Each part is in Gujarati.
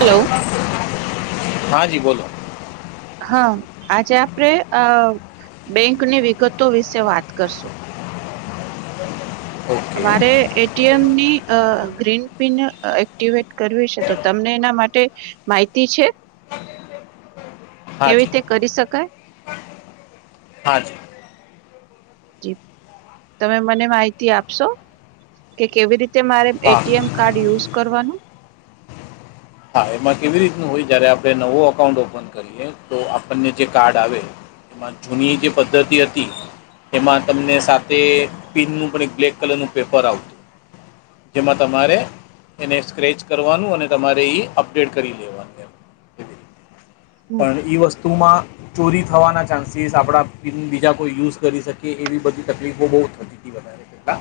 હલો. હા જી બોલો. હા આજે આપણે અ બેંકની વિગતો વિશે વાત કરશું. ઓકે મારે એ ટી એમની અ ગ્રીન પિન એક્ટવેટ કરવી છે તો તમને એના માટે માહિતી છે. હા કેવી જી રીતે કરી શકાય. મારું. તમે મને માહિતી આપશો કે કેવી રીતે મારે એ હા ટી એમ કાર્ડ યુઝ કરવાનું. હા એમાં કેવી રીતનું હોય જયારે આપણે નવો અકાઉન્ટ ઓપન કરીએ તો આપણને જે કાર્ડ આવે એમાં જૂની જે પદ્ધતિ હતી. એમાં તમને સાથે પિનનું પણ એક બ્લેક કલરનું પેપર આવતું. જેમાં તમારે એને સ્ક્રેચ કરવાનું અને તમારે એ અપડેટ કરી લેવાનું. એમ એવી રીતે હમ પણ એ વસ્તુમાં ચોરી થવાના ચાન્સીસ આપણા પિન બીજા કોઈ યુઝ કરી શકેએ એવી બધી તકલીફો બહુ થતી એનથી વધારે બા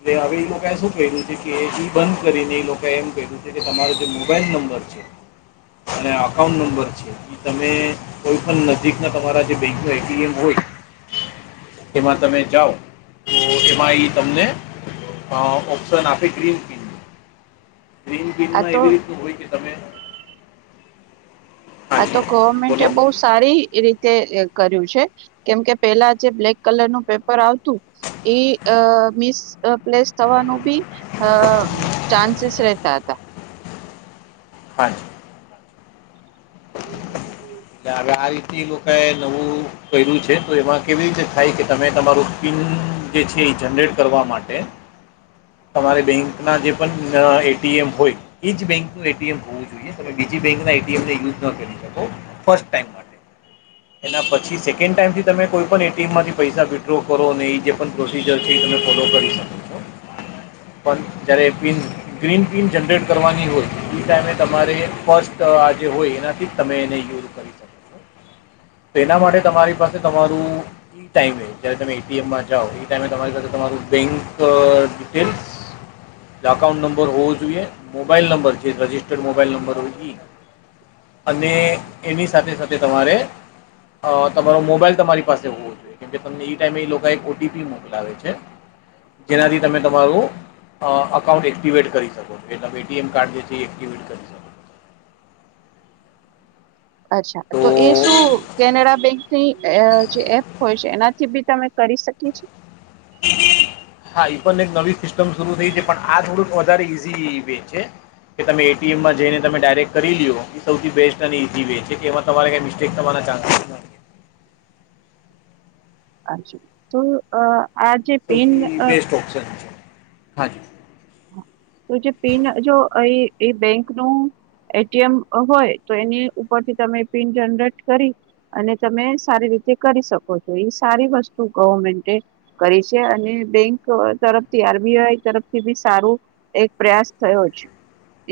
એટલે હવે એ લોકાએ શું ક્યું છે કે ઈ બંધ કરીને એ લોકોએ એમ ક્યું છે કે તમારો જે મોબાઈલ નંબર છે. અને અકાઉન્ટ નંબર છે. તમે કોઈ પણ નજીકના તમારા જે બેંક ના એ ટી એમ હોય એમાં તમે જાઓ તો એમાં એ તમને પાહો ઓપ્શન આપે ગ્રીમ કે ગ્રીન આ પીનમાં તો એવી રીતનું હોય કે તમે આ તો હાજી ગવર્મેન્ટ એ બોલો બહુસ સારી રીતે કર્યું છે કેમ કે પેલા જે બ્લેક કલર નું પેપર આવતું એ મિસ પ્લેસ થવાનું બી અ ચાન્સેસ રહેતા હતા. હાય હવે આ રીતે એ લોકોએ નવું કર્યું છે તો એમાં કેવી રીતે થાય કે તમે તમારું સ્કીન જે છે એ જનરેટ કરવા માટે હ તમારે બેંકના જે પણ એટીએમ હોય એ જ બેંકનું એટીએમ હોવું જોઈએ બીજી બેંક ના એ ટી એમ ને યુઝ ન કરી શકો ફર્સ્ટ ટાઈમ માટે એના પછી સેકન્ડ ટાઈમથી તમે કોઈ પણ એટીએમ માંથી પૈસા વિડ્રો કરો ને એ જે પણ પ્રો થી ઝડપી તમે ફોલો કરી શકો. છો પણ જયારે એ પિન ગ્રીન પિન જનરેટ કરવાની હોય એ ટાઈમે તમારે ફર્સ્ટ આ જે હોય એનાથી જ તમે એને યુઝ એના માટે તમારી પાસે તમારું ઈ ટાઈમે એ જયારે તમે એ ટી એમમાં જાઓ એ ટાઈમે તમારી સાથે તમારું બેંક ડિટેલ્સ અકાઉંન્ટ નંબર હોવો જોઈએ મોબાઈલ નંબર જે રજિસ્ટર્ડ મોબાઈલ નંબર હોય ઈ અને એની સાથે સાથે તમારે અ તમારો મોબાઈલ તમારી પાસે હોવો કે તમને એ ટાઈમે એ લોકો એક ઓ ટી પી મોકલાવે છે જેનાથી તમે તમારું અ અકાઉન્ટ એક્ટિવેટ કરી શકો છો તમે એ ટી એમ કાર્ડ જે છે એ એક્ટિવેટ કરી શકો. છો અચ્છા તો એ શું કેનેડા બેંક જે એપ હોય છે એનાથી બી તમે કરી શકી છી હા ઈ પણ એક નવી સિસ્ટમ શરૂુ થઈ છે પણ આ થોડુંક વધારે ઈઝી વે છે કે તમે એટીએમમાં જઈને તમે ડાયરેક્ટ કરી લ્યો એ સૌથી બેસ્ટ અને ઇઝી વે છે કે એમાં તમારે કંઈ મિસ્ટેક થવાના ચાન્સ થાય અ તો અ આજ સૌથી બેસ્ટ ઓપ્શન છે હા જ તો જે પિન જો એ એ બેંક નું એટીએમ હોય તો એની ઉપરથી તમે પિન જનરેટ કરી અને તમે સારી રીતે કરી શકો છો એ સારી વસ્તુ ગવર્મેન્ટ કરી છે અને બેંક તરફથી આરબીઆઈ તરફથી બી સારું એક પ્રયાસ થયો છે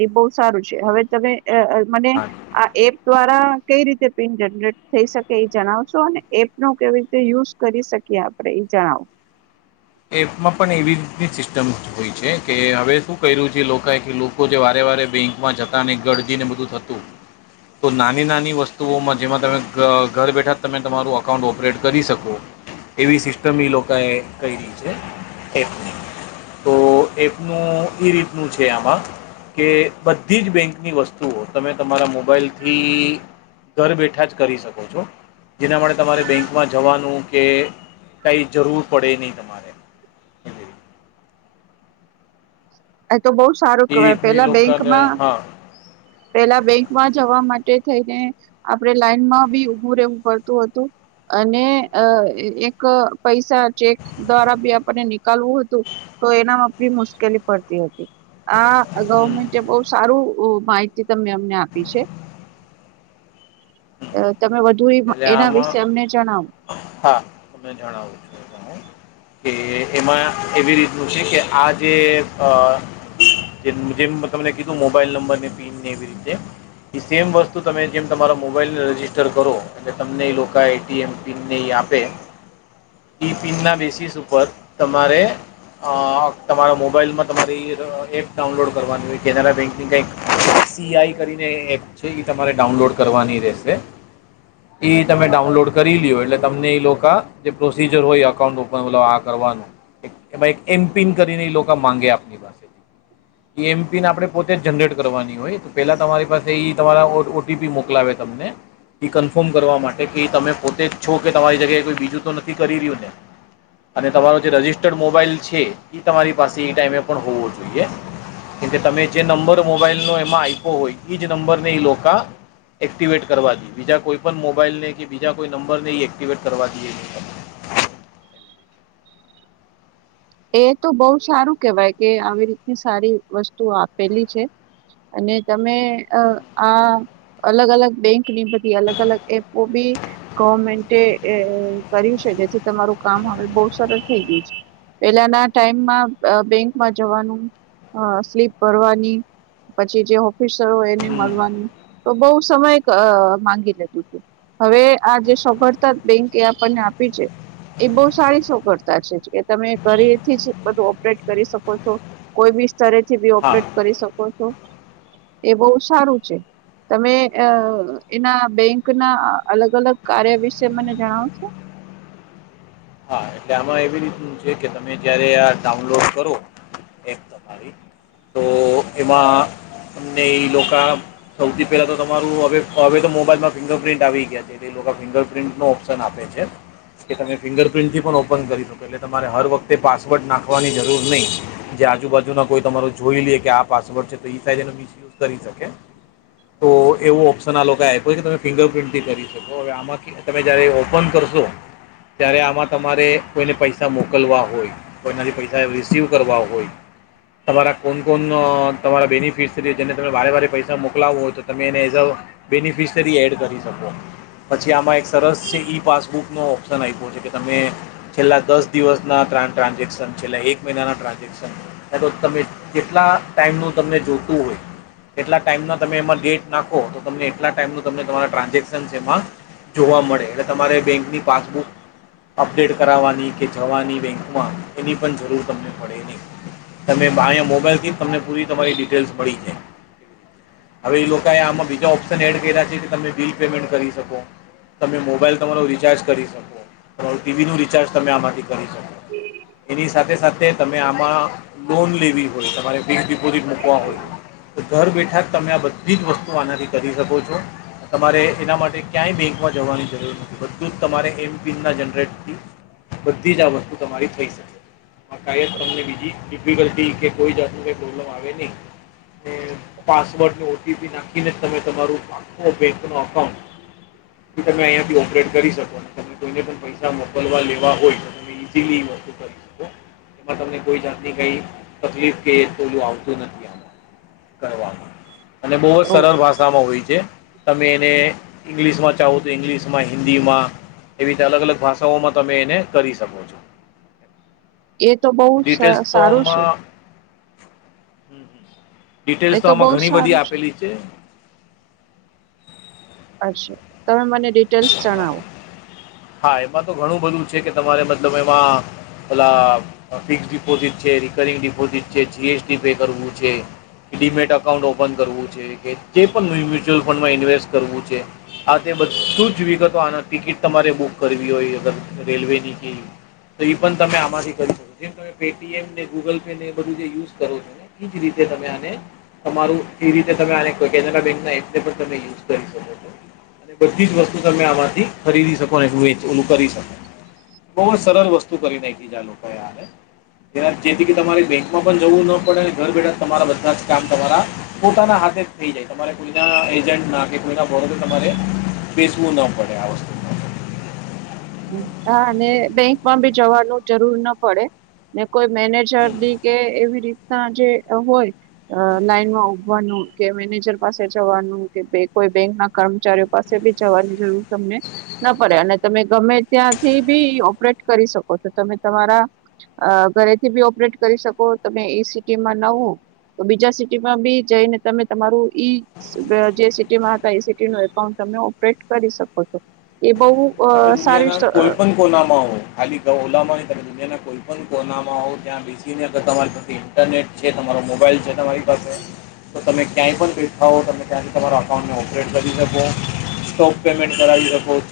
એ બહુ સારું છે હવે તમે અઅ મને હાજી આ એપ દ્વારા કઈ રીતે પિન જનરેટ થઈ શકે એ જણાવશો અને એપનો કેવી રીતે યુઝ કરી શકીએ આપ એ જણાવો એપમાં પણ એવી રીતની સિસ્ટમ હોય છે કે હવે શું કર્યું છે લોકોં કે લોકો જે વારે વારે બેંકમાં જતાંને ગરદી ને બધું થતું તો નાની નાની વસ્તુઓમાં જેમાં તમે ઘ ઘર બેઠા તમે તમારું અકાઉન્ટ ઓપરેટ કરી શકો એવી સિસ્ટમ લોકો એ ક્યરી છે એપ ની તો એપ નું ઈ રીતનું છે આમાં કે બધી જ બેંકની વસ્તુઓ તમે તમારા મોબાઈલથી ઘર બેઠા જ કરી શકો છો જેના માટે તમારે બેંકમાં જવાનું કે કાંઈ જરૂર પડે નહીં મારે એ [inaudible] એ તો બહુ સારું એ કેવાય રીતનું એ પેલા લોકો બેંકમાં હા પેલા બેંક માં જવા માટે થઈને આપડે લાઈન માં બી ઊભું રહેવું પડતું હતું અને અ એક પૈસા ચેક દ્વારા બી આપણને નીકાલવું હતું તો એનામાં બી મુશ્કેલી પડતી હતી આ હમ, ગવર્મેન્ટ બહ સારું માહિત ત અમને આપી છે હમ. તમે વધુ તો એટલે એના વિશે આમાં અમને જણાવ હા તમે જણાવું છો કે એમાં એવી રીતનું છે કે આ જેમ તમને કીધું મોબાઈલ નંબરને પિનને એવી રીતે એ સેમ વસ્તુ તમે જેમ તમારા મોબાઈલને રજિસ્ટર કરો એટલે તમને એ લોકો એટીએમ પિનને એ આપે ઈ પિનના બેસિસ ઉપર તમારે તમારા મોબાઈલમાં તમારી એપ ડાઉનલોડ કરવાની હોય કેનેરા બેન્કિંગ કંઈક સીઆઈ કરીને એપ છે એ તમારે ડાઉનલોડ કરવાની રહેશે એ તમે ડાઉનલોડ કરીલ્યો એટલે તમને એ લોકો જે પ્રોસીજર હોય અકાઉન્ટ ઓપન તલબ આ કરવાનું એમાં એક એમપિન કરીને એ લોકો માંગે આપની વાત હ એ એમપિન આપણે પોતે જ જનરેટ કરવાની હોય તો પહેલા તમારી પાસે એ તમારા ઓટીપી મોકલાવે તમને એ કન્ફર્મ કરવા માટે કે તમે પોતે જ છો કે તમારી જગ્યાએ કોઈ બીજું તો નથી કરી રહ્યું ને અને તમારો જે રજિસ્ટર્ડ મોબાઈલ છે એ તમારી પાસે એ ટાઈમે પણ હોવો જોઈએ કે કે તમે જે નંબર મોબાઈલ નો એમાં આપ્યો હોય એજ નંબરને એ લોકા એક્ટિવેટ કરવાથીઈ બીજા કોઈ પણ મોબાઈલ ને કે બીજા કોઈ નંબર ને એક્ટિવેટ કરવા દઈએ તમે એ તો બહુ સારું કેવાય કે આવી રીતની સારી વસ્તુ આપેલી છે અને તમે અ આ અલગ અલગ બેંકની બધી અલગ અલગ એપો બી ગવર્મેન્ટે એ કર્યું છે જેથી તમારું કામ હવે બહુ સરળ થઈ ગયું છે. પહેલાના ટાઈમમાં બેંકમાં જવાનું સ્લીપ ભરવાની. પછી જે ઓફિસરો હોય એને હમ મળવાનું તો બહુ સમય માંગી લેતું હતું. હવે આ જે સફળતા બેંકે આપણને આપી છે એ બહુ સારી [inaudible] કરતા છે કે તમે ઘરેથી જ બધું ઓપરેટ કરી શકો છો કોઈ બી સ્તરે થી બી હા ઓપરેટ કરી શકો [inaudible] એ બહુ સારું છે. તમે અ એના બેંક ના અલગ અલગ કાર્ય વિશે મને જણાવ શો. હા એટલે આમાં એવી રીતનું છે કે તમે જ્યારે આ ડાઉનલોડ કરો એપ તમારી તો એમાં અમને એ લોકા સૌથી પહેલા તો તમારું હવે હવે તો મોબાઈલમાં ફિંગર પ્રિન્ટ આવી ગયા છે. એ લોકો ફિંગર પ્રિન્ટ નો ઓપ્શન આપે છે કે તમે ફિંગર પ્રિન્ટ થી ઓપન કરી શકો એટલે તમારે હર વખતે પાસવર્ડ નાખવાની જરૂર નહીં. જે આજુબાજુના કોઈ તમાર જોઈ લઈએ કે આ પાસવર્ડ છે તો ઈ શાયદ તેનો મિસયુઝ કરી શકે. તો એવું ઓપ્શન આ લોકોએ આપ્યું કે તમે ફિંગર પ્રિન્ટથી કરી હવે આમાં થી તમે જ્યારે ઓપન કરશો ત્યારે આમાં તમારે કોઈને પૈસા મોકલવા હોય કોઈનાથી પૈસા રિસીવ કરવા હોય તમારા કોન કોન તમારા બેનિફિટ્સ છે જેને તમે વારે વારે પૈસા મોકલાવો હોય તો તમે એને એઝ અ બેનિફિશયરી એડ કરી શકો પછી આમાં એક સરસ છે ઈ પાસબુક નો ઓપ્શન આપ્યો છે તમે છેલ્લા દસ દિવસ ના ટ્રાન્ઝેક્શન છેલ્લા એક મહિનાના ટ્રાન્ઝેક્શન એ તો તમે કેટલા ટાઈમ નું તમને જોતું હોય એટલા ટાઈમ ના તમે એમાં ડેટ નાખો તો તમને એટલા ટાઈમ ન તમ તમા ટ્રાન્ઝેક્શન છે એમાં જોવા મળે એટલે તમારે બેંકની પાસબુક અપડેટ કરાવવાની કે જવાની બેંકમાં એની પણ જરૂર તમને પડે નહીં. તમે અહીં મોબાઈલ થી જ તમને પૂરી તમારી ડિટેલ્સ મળી જાય. હવે એ લોકોએ આમાં બીજા ઓપ્શન એડ કર્યા છે કે તમે બિલ પેમેન્ટ કરી શકો. તમે મોબાઈલ તમારો રિચાર્જ કરી શકો. તમારું ટીવી નું રિચાર્જ તમે આમાંથી કરી શકો એની સાથે સાથે તમે આમાં લોન લેવી હોય તમારે ફિક્સ ડિપોઝિટ મૂકવા હોય ઘર બેઠા જ તમે આ બધી જ વસ્તુ આનાથી કરી શકો છો તમારે એના માટે ક્યાંય બેંકમાં જવાની જરૂર નથી બધું જ તમારે થી બધી જ આ વસ્તુ તમારી થઈ શકે શાયદ તમને બીજી ડિફિકલ્ટી કે કોઈ જાતને પ્રોબ્લેમ આવે નહીં. પાસવર્ડને ઓટીપી નાખીને જ તમે તમારું આખો બેંકનો અકાઉન્ટ તમે અહીંયાથી ઓપરેટ કરી શકો તમે કોઈને પણ પૈસા મોકલવા લેવા હોય તો તમે ઇઝીલી યુઝ કરી શકો. એમાં તમને કોઈ જાતની કઈ તકલીફ કે આવતું નથી આમાં. કરવામાં અને બહુ જ સરળ ઓહ, ભાષા ભાષામાં હોય છે તમે એને ઇંગ્લિશમાં ચાહો તો ઇંગ્લિશમાં હિન્દીમાં એવી રીતે અલગ અલગ ભાષાઓમાં તમે એને કરી શકો છો. એ તો બહુ સ ડીટેલ્સ તો સારું છે આમાં ડિટેલ્સ એ તો આમાં બહુ ઘણી બધી સારું આપેલી છે. અચ્છા તમે મને ડિટેલ્સ હા જણાવો. હા એમાં તો ઘણું બધું છે કે તમારે મતલબ એમાં ઓલા ફિક્સ ડિપોઝિટ છે રિકરિંગ ડિપોઝિટ છે જીએસટી પે કરવું છે કે ડીમેટ એકાઉન્ટ ઓપન કરવું છે જે પણ મ્યુ્યુલ ફંડમાં ઇન્વેસ્ટ કરવું છે આ તે બધા શું જ વિગતો આના ટિકિટ તમારે બુક કરવી હોય અગર રેલવેની કે તો પણ તમે આમાંથી કરી શકો જેમ તમે પેટીએમ ને ગૂગલ પે ને એ બધું જે યુઝ કરો છો એજ રીતે તમે આને તમારું એ રીતે તમે આ કેનેરા બેંક ના એલે પણ તમે યુઝ કરી શકો છો અને બધી જ વસ્તુ તમે આમાંથી ખરીદી શકો અને એટલુંચ એું કરી શકો બહુ જ સરળ વસ્તુ કરી નાખી જાય લોકોએારે જેથી કે તમારે બેંકમાં પણ જવું ના પડે ઘર બેઠા તમારા બધા જ કામ તમારા પોતાના હાથે જ થઈ જાય તમારે કોઈના એજન્ટ ના કે કોઈના બરો તમારે બેસવું ન પડે આ વસ્તુ હા અને બેંકમાં ભી જવાનું જરૂર ના પડે ને કોઈ હમ મેનેજરની કે એવી રીતના જે હોય અ લાઈનમાં ઉભવાનું કે મેનેજર પાસે જવાનું કે કોઈ બેંક ના કર્મચારીઓ પાસે બી જવાની જરૂર તમને ના પડે અને તમે તમે ત્યાંથી બી ઓપરેટ કરી શકો છો તમે તમારા અ ઘરેથી બી ઓપરેટ કરી શકો તમે એ સિટી માં નવો તો બીજા સિટીમાં બી જઈને તમે તમારું ઈ જે સિટીમાં હતા એ સિટી ન એકાઉન્ટ તમે ઓપરેટ કરી શકો છો એ બ તમે દુનિયાના કોઈ પણ કોનામાં ખાલી ઓલામાં ત દુનિયાના કોઈ પણ કોનામા હો ત્યાં અગર તમારી પાસે ઇન્ટરનેટ છે તમારો મોબાઈલ છે તમારી પાસે તો તમે ક્યાંય પણ બેઠા હો તમે ક્યાંથી તમારા અકાઉન્ટને ઓપરેટ કરી શકો સ્ટોક પેમેન્ટ કરાવી શકો ચ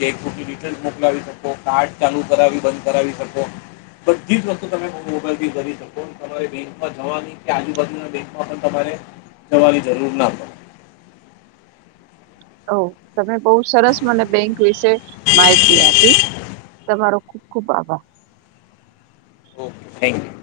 મોકલાવી શકો કાર્ડ ચાલુ કરાવી બંધ કરાવી શકો બધી જ વસ્તુ તમે મોબાઈલથી કરી શકો તમારે બેંકમાં જવાની કે આજુબાજુના બેંકમાં પણ તમારે કરવાવાી જરૂર ના પે ઓ તમે બહુ સરસ મને બેંક વિશે માહિતી આપી તમારો ખુબ ખુબ આભાર ઓકે થેન્ક યુ